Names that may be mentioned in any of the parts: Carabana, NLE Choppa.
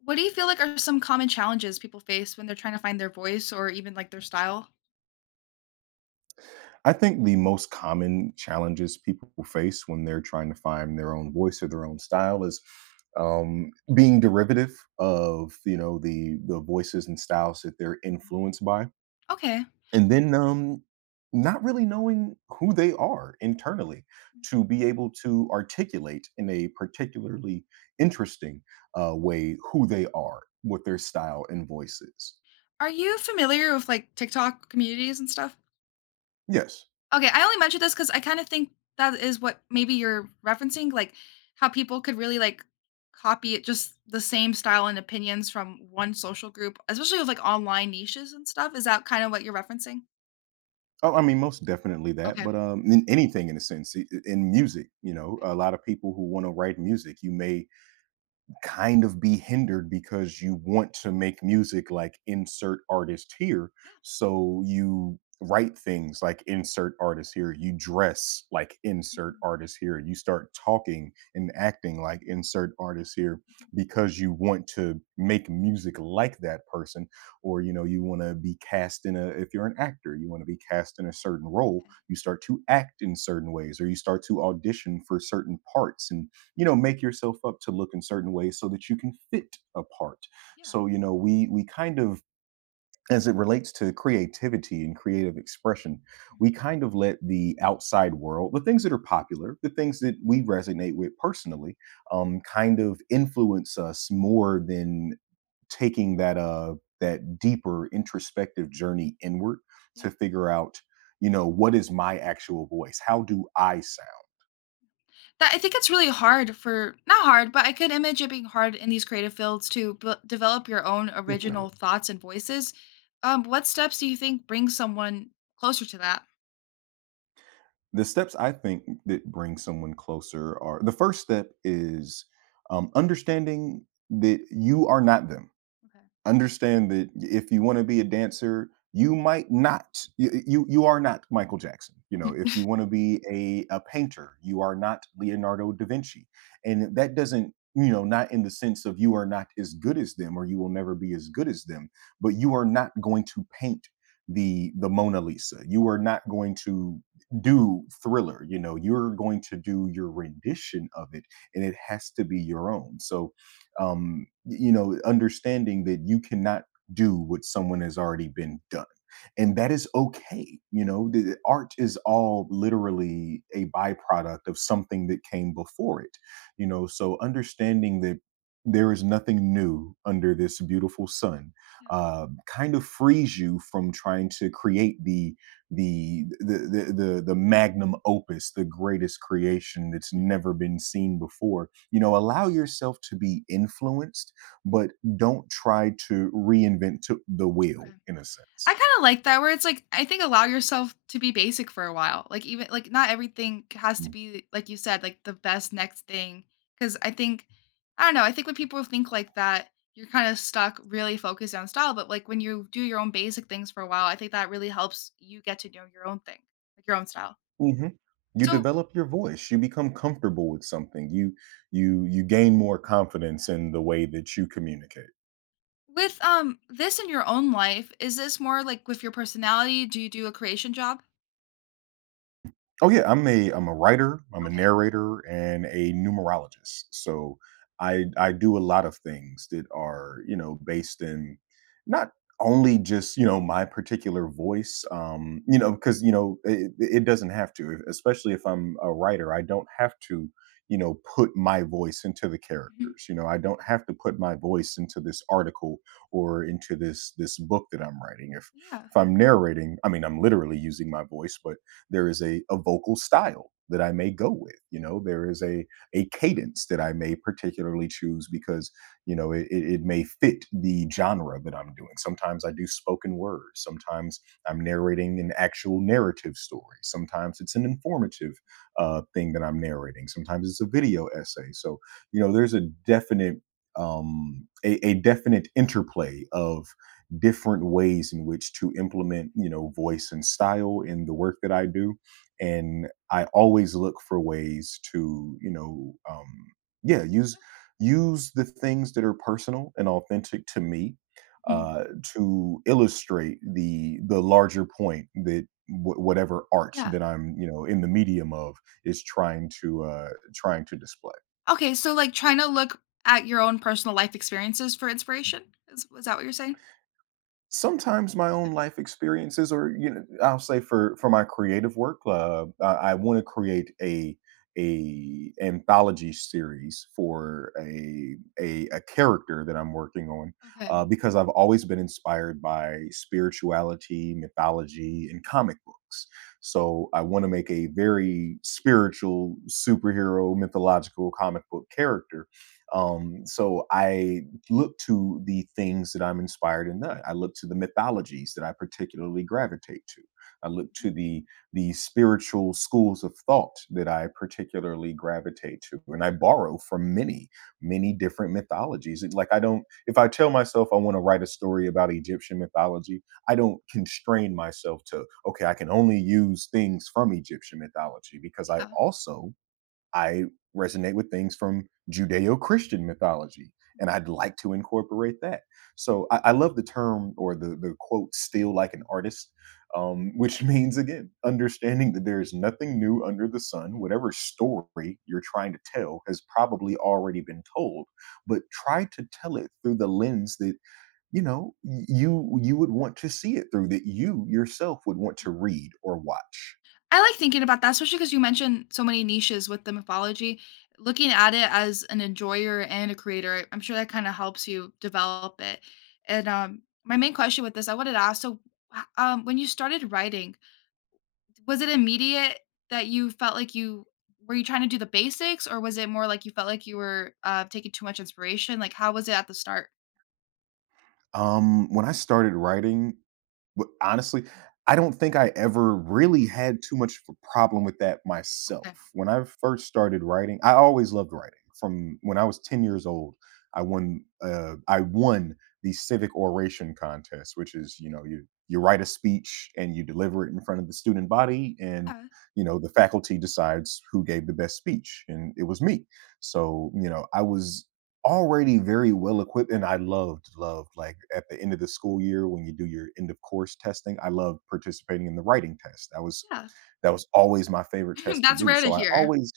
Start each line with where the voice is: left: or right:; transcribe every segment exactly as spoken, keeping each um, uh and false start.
left: What do you feel like are some common challenges people face when they're trying to find their voice or even like their style?
right: I think the most common challenges people face when they're trying to find their own voice or their own style is um, being derivative of you know the the voices and styles that they're influenced by,
left: Okay.
right: and then um, not really knowing who they are internally to be able to articulate in a particularly interesting uh, way who they are, what their style and voice is.
left: Are you familiar with like TikTok communities and stuff?
right: Yes.
left: Okay, I only mentioned this because I kind of think that is what maybe you're referencing, like how people could really like copy it just the same style and opinions from one social group, especially with like online niches and stuff. Is that kind of what you're referencing?
right: Oh, I mean, most definitely that, but
left: Okay.
right: um, in anything in a sense, i- in music, you know,
left: Okay.
right: a lot of people who want to write music, you may kind of be hindered because you want to make music like insert artist here.
left: Yeah.
right: So you write things like insert artist here. You dress like insert
left: Mhm,
right: artist here. You start talking and acting like insert artist here
left: mhm,
right: because you want to make music like that person. Or, you know, you want to be cast in a, if you're an actor, you want to be cast in a certain role.
left: okay.
right: You start to act in certain ways or you start to audition for certain parts, and you know make yourself up to look in certain ways so that you can fit a part.
left: Yeah.
right: So you know we we kind of, as it relates to creativity and creative expression,
left: Mhm.
right: we kind of let the outside world, the things that are popular, the things that we resonate with personally, um, kind of influence us more than taking that uh that deeper introspective journey inward
left: Yeah.
right: to figure out, you know, what is my actual voice, how do I sound.
left: That I think it's really hard for not hard, but I could image it being hard in these creative fields to b- develop your own original
right: Definitely.
left: thoughts and voices. Um, what steps do you think bring someone closer to that?
right: The steps I think that bring someone closer are, the first step is um, understanding that you are not them.
left: Okay.
right: Understand that if you want to be a dancer you might not, you, you you are not Michael Jackson. You know,
left: Mhm.
right: if you want to be a, a painter, you are not Leonardo da Vinci, and that doesn't, you know, not in the sense of you are not as good as them or you will never be as good as them, but you are not going to paint the the Mona Lisa, you are not going to do Thriller. You know, you're going to do your rendition of it, and it has to be your own. So um, you know, understanding that you cannot do what someone has already been done. And that is okay. You know, the art is all literally a byproduct of something that came before it. You know, so understanding that there is nothing new under this beautiful sun
left: Yeah.
right: uh, kind of frees you from trying to create the the the the the the magnum opus, the greatest creation that's
left: Mhm.
right: never been seen before. You know, allow yourself to be influenced, but don't try to reinvent to the wheel
left: Okay.
right: in a
left: I
right: sense.
left: kind of like that where it's like I think allow yourself to be basic for a while. Like even like not everything has to
right: Mhm.
left: be like you said like the best next thing cuz I think I don't know, I think when people think like that you're kind of stuck really focused on style, but like when you do your own basic things for a while, I think that really helps you get to know your own thing, like your own style.
right: Hmm. You
left: So
right: develop your voice. You become comfortable with something. You you you gain more confidence
left: yes,
right: in the way that you communicate.
left: with um this in your own life, is this more like with your personality? Do you do a creation job?
right: Oh yeah, I'm a I'm a writer, I'm a
left: Okay.
right: narrator, and a numerologist. So I I do a lot of things that are, you know, based in not only just, you know, my particular voice, um, you know, because you know it, it doesn't have to, e, especially if I'm a writer, I don't have to, you know, put my voice into the
left: Mhm.
right: characters. You know, I don't
left: Okay.
right: have to put my voice into this article or into this this book that I'm writing. If
left: Yeah.
right: if I'm narrating, I mean I'm literally using my voice, but there is a, a vocal style that I may go with. You know, there is a a cadence that I may particularly choose because, you know, it, it it may fit the genre that I'm doing. Sometimes I do spoken word. Sometimes I'm narrating an actual narrative story. Sometimes it's an informative uh, thing that I'm narrating. Sometimes it's a video essay. So you know, there's a definite um, a, a definite interplay of different ways in which to implement, you know, voice and style in the work that I do, and I always look for ways to, you know, um, yeah use use the things that are personal and authentic to me
left: Mhm.
right: uh, to illustrate the the larger point that wh- whatever art
left: Yeah.
right: that I'm, you know, in the medium of is trying to uh trying to display.
left: Okay, so, like, trying to look at your own personal life experiences for inspiration? Is was that what you're saying?
right: Sometimes my own
left: Yep,
right: life experiences or, you know, I'll say for for my creative work, uh, I I wanna create a a anthology series for a a a character that I'm working on,
left: okay.
right: uh, because I've always been inspired by spirituality, mythology, and comic books. So, I wanna make a very spiritual superhero, mythological comic book character. Um, so I look to the things that I'm inspired in that. I look to the mythologies that I particularly gravitate to. I look to the the spiritual schools of thought that I particularly gravitate to, and I borrow from many, many different
left: Mhm.
right: mythologies. It's like I don't, if I tell myself I want to write a story about Egyptian mythology, I don't constrain myself to okay, I can only use things from Egyptian mythology because I
left: Yeah.
right: also I resonate with things from Judeo Christian mythology, and I'd like to incorporate that. So I, I love the term or the, the quote, still like an artist, um, which means, again, understanding that there is nothing new under the sun.
left: Mhm.
right: Whatever story you're trying to tell has probably already been told, but try to tell it through the lens that, you know, you you would want to see it through, that you yourself would want to read or watch.
left: I like thinking about that, especially because you mentioned so many niches with the mythology. Looking at it as an enjoyer and a creator, I'm sure that kinda helps you develop it, and, um, my main question with this, I wanted to ask, so, h um, when you started writing, was it immediate that you felt like you were you trying to do the basics, or was it more like you felt like you were, uh, taking too much inspiration? Like, how was it at the start?
right: Um when I started writing But, honestly, I don't think I ever really had too much of a problem with that myself.
left: Okay.
right: When I first started writing I always loved writing. From when I was ten years old, I won, uh, I won the civic oration contest, which is, you know, you you write a speech and you deliver it in front of the student body, and,
left: Yeah,
right: you know, the faculty decides who gave the best speech, and it was me. So, you know, I was already very well equipped, and I loved loved, like at the end of the school year when you do your end of course testing, I loved participating in the writing test. That was
left: yeah.
right: that was always my favorite test to
left: That's
right: do,
left: rare to
right: so I
left: hear.
right: always,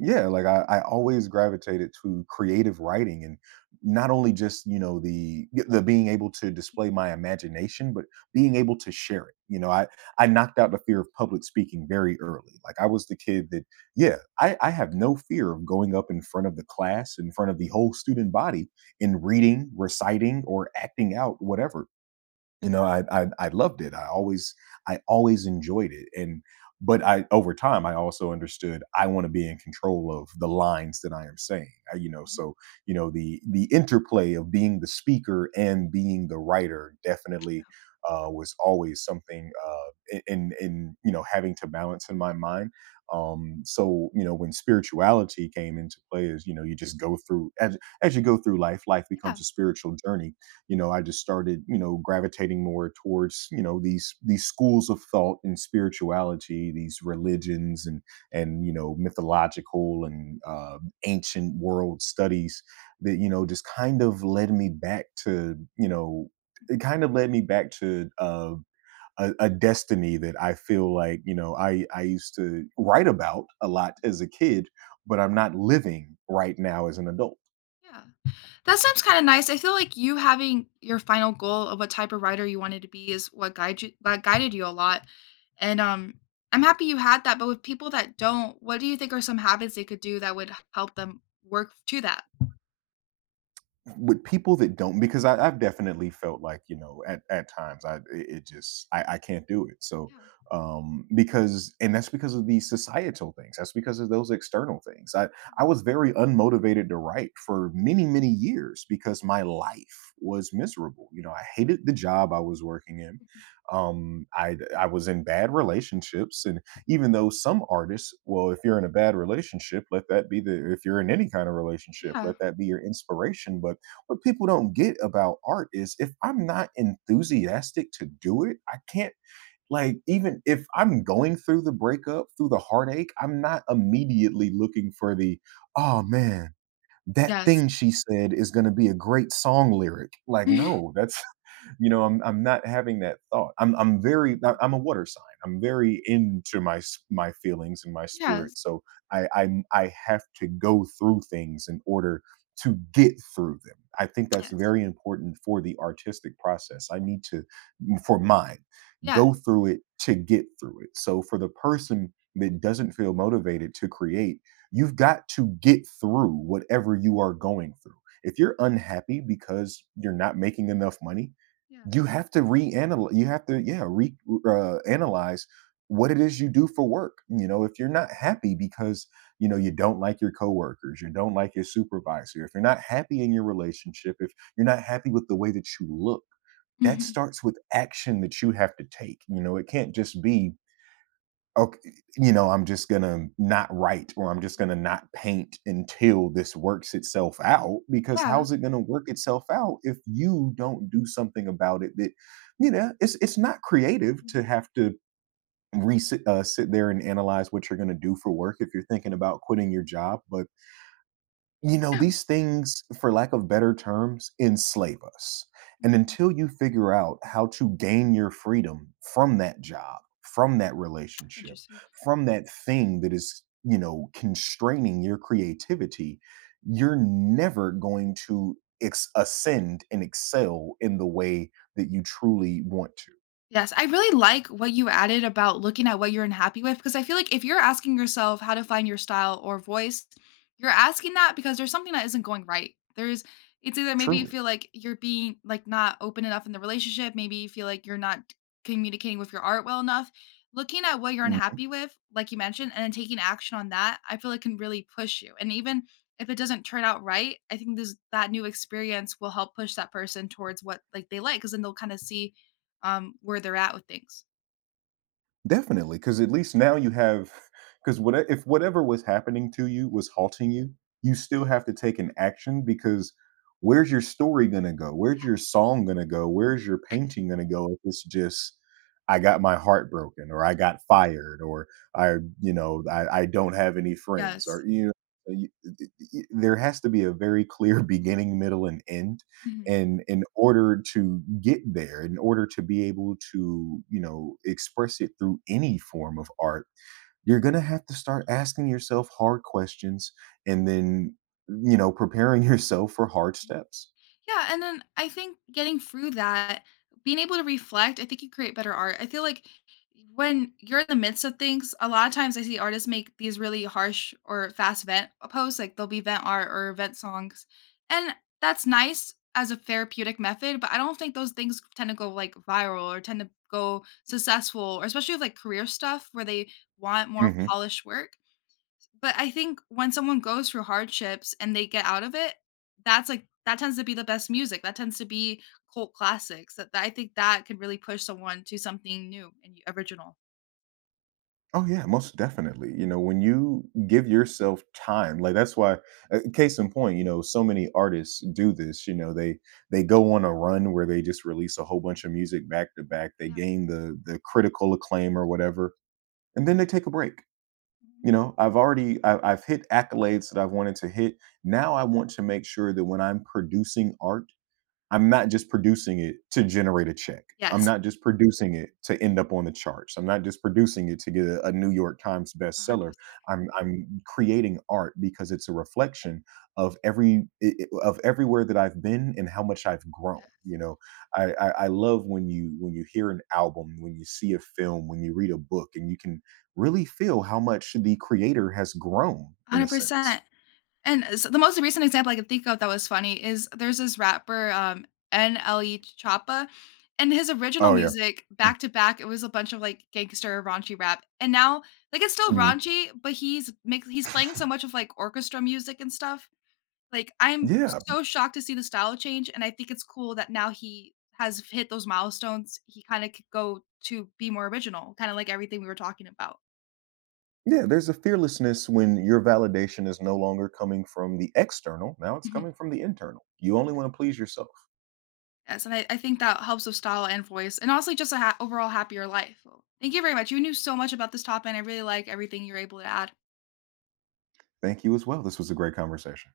right: yeah, like I, I always gravitated to creative writing, and not only just, you know, the the being able to display
left: Mhm,
right: my imagination, but being able to share it. You know, I I knocked out the fear of public speaking very early. Like I was the kid that, yeah, I, I have no fear of going up in front of the class, in front of the whole student body and reading, reciting, or acting out, whatever. You know, I I I loved it. I always I always enjoyed it, and but I over time I also understood I want to be in control of the lines that I am saying. I, you know,
left: mhm,
right: so you know the the interplay of being the speaker and being the writer definitely uh, was always something, uh, i- in in you know, having to balance in my mind. Um,
left: mhm,
right: so you know when spirituality came into play, is you know you just go through as as you go through life, life
left: yeah,
right: becomes a spiritual journey. You know, I just started, you know, gravitating more towards, you know, these these schools of thought and spirituality, these religions, and and you know, mythological and uh, ancient world studies that, you know, just kind of led me back to, you know, it kind of led me back to uh, a, a destiny that I feel like, you know, I I used to write about a lot
left: mhm.
right: as a kid, but I'm not living right now as an adult.
left: Yeah. That sounds kinda nice. I feel like you having your final goal of what type of writer you wanted to be is what guide you that guided you a lot. And, um, I'm happy you had that, but with people that don't, what do you think are some habits they could do that would h- help them work to that?
right: With people that don't, because I, i've definitely felt like, you know, at, at times I it it just I, I can't do it. So
left: Yeah.
right: um because, and that's because of these societal things, that's because of those external things. I i was very unmotivated to write for many many years because my life was miserable. You know, I hated the job I was working in. Um i i was in bad relationships, and even though some artists, well, if you're in a bad relationship, let that be the, if you're in any kind of relationship,
left: Yeah.
right: let that be your inspiration. But what people don't get about art is if I'm not enthusiastic to do it, I can't. Like, even if I'm going through the breakup, through the heartache, I'm not immediately looking for the, "Oh, man, that
left: Yes.
right: thing she said is gonna be a great song lyric." Like,
left: Mhm.
right: no, that's, you know, i'm i'm not having that thought. I'm i'm very I-
left: Mhm.
right: am a water sign. I'm very into my s- my feelings and my
left: Yes.
right: spirit. So i i i have to go through things in order to get through them. I think that's
left: Yes.
right: very important for the artistic process. I need to, for mine,
left: Yes.
right: go through it to get through it. So for the person that doesn't feel motivated to create, you've got to get through whatever you are going through. If you're unhappy because you're not making enough money,
left: Yeah.
right: you have to reanalyze, you have to, yeah, re uh, analyze what it is you do for work. You know, if you're not happy because, you know, you don't like your coworkers, you don't like your supervisor, if you're not happy in your relationship, if you're not happy with the way that you look, that
left: Mhm.
right: starts with action that you have to take. You know, it can't just be, okay, you know, I'm just gonna not write, or I'm just gonna not paint until this works itself out. Because
left: Yeah.
right: how's it gonna work itself out if you don't do something about it? That, you know, it's it's not creative
left: Mhm.
right: to have to re sit- uh, sit there and analyze what you're gonna do for work if you're thinking about quitting your job. But, you know,
left: Yeah.
right: these things, for lack of better terms, enslave us. And
left: Mhm.
right: until you figure out how to gain your freedom from that job, from that relationship,
left: Interesting.
right: from that thing that is, you know, constraining your creativity, you're never going to ex- ascend and excel in the way that you truly want to.
left: Yes, I really like what you added about looking at what you're unhappy with because I feel like if you're asking yourself how to find your style or voice, you're asking that because there's something that isn't going right. There's it's either maybe you
right: Truly.
left: feel like you're being like not open enough in the relationship, maybe you feel like you're not communicating with your art well enough. Looking at what you're unhappy with, like you mentioned, and then taking action on that, I feel it can really push you. And even if it doesn't turn out right, I think this that new experience will help push that person towards what like they like because then they'll kind of see um, where they're at with things.
right: Definitely, because at least now you have, because what e, if whatever was happening to you
left: Mhm.
right: was halting you, you still have to take an action. Because where's your story gonna go? Where's your song gonna go? Where's your painting gonna go if it's just, "I got my heart broken," or "I got fired," or "I," you know, "I I don't have any friends," or,
left: Yes.
right: you know, you, there has to be a very clear beginning, middle, and end,
left: Mhm.
right: and in order to get there, in order to be able to, you know, express it through any form of art, you're going to have to start asking yourself hard questions, and then, you know, preparing yourself for hard steps.
left: Yeah, and then I think getting through that, being able to reflect, I think you create better art. I feel like when you're in the midst of things, a lot of times I see artists make these really harsh or fast vent posts, like they'll be vent art or vent songs. And that's nice as a therapeutic method, but I don't think those things tend to go like viral or tend to go successful, or especially with like career stuff where they want more
right: Hmm.
left: polished work. But I think when someone goes through hardships and they get out of it, that's like that tends to be the best music. That tends to be cult classics. That that- I think that could really push someone to something new and y- original.
right: Oh yeah, most definitely. You know, when you give yourself time, like, that's why, uh, case in point, you know, so many artists do this. You know, they they go on a run where they just release a whole bunch of music back to back, they
left: Yeah.
right: gain the the critical acclaim or whatever, and then they take a break.
left: Mhm.
right: You know, I've already, I, I've hit accolades that I've wanted to hit. Now I want to make sure that when I'm producing art, I'm not just producing it to generate a check. I'm
left: Yes.
right: not just producing it to end up on the charts. I'm not just producing it to get a, a New York Times bestseller.
left: one hundred percent.
right: I'm I'm creating art because it's a reflection of every i- i- of everywhere that I've been and how much I've grown. You
left: Yes.
right: know, I, I I love when you when you hear an album, when you see a film, when you read a book, and you can really feel how much the creator has grown in a sense.
left: one hundred percent. And s the most recent example I can think of that was funny is there's this rapper, um, N L E Choppa, and his original
right: Oh yeah.
left: music back to back, it was a bunch of like gangster raunchy rap. And now like it's still
right: Mhm.
left: raunchy, but he's make he's playing so much of like orchestra music and stuff. Like I'm
right: Yeah.
left: so shocked to see the style change, and I think it's cool that now he has hit those milestones. He kind of could go to be more original, kind of like everything we were talking about.
right: Yeah, there's a fearlessness when your validation is no longer coming from the external. Now it's
left: Mhm.
right: coming from the internal. You only want to please yourself.
left: Yes, and I, I think that helps with style and voice, and honestly, just a ha- overall happier life. Well, thank you very much. You knew so much about this topic, and I really like everything you're able to add.
right: Thank you as well. This was a great conversation.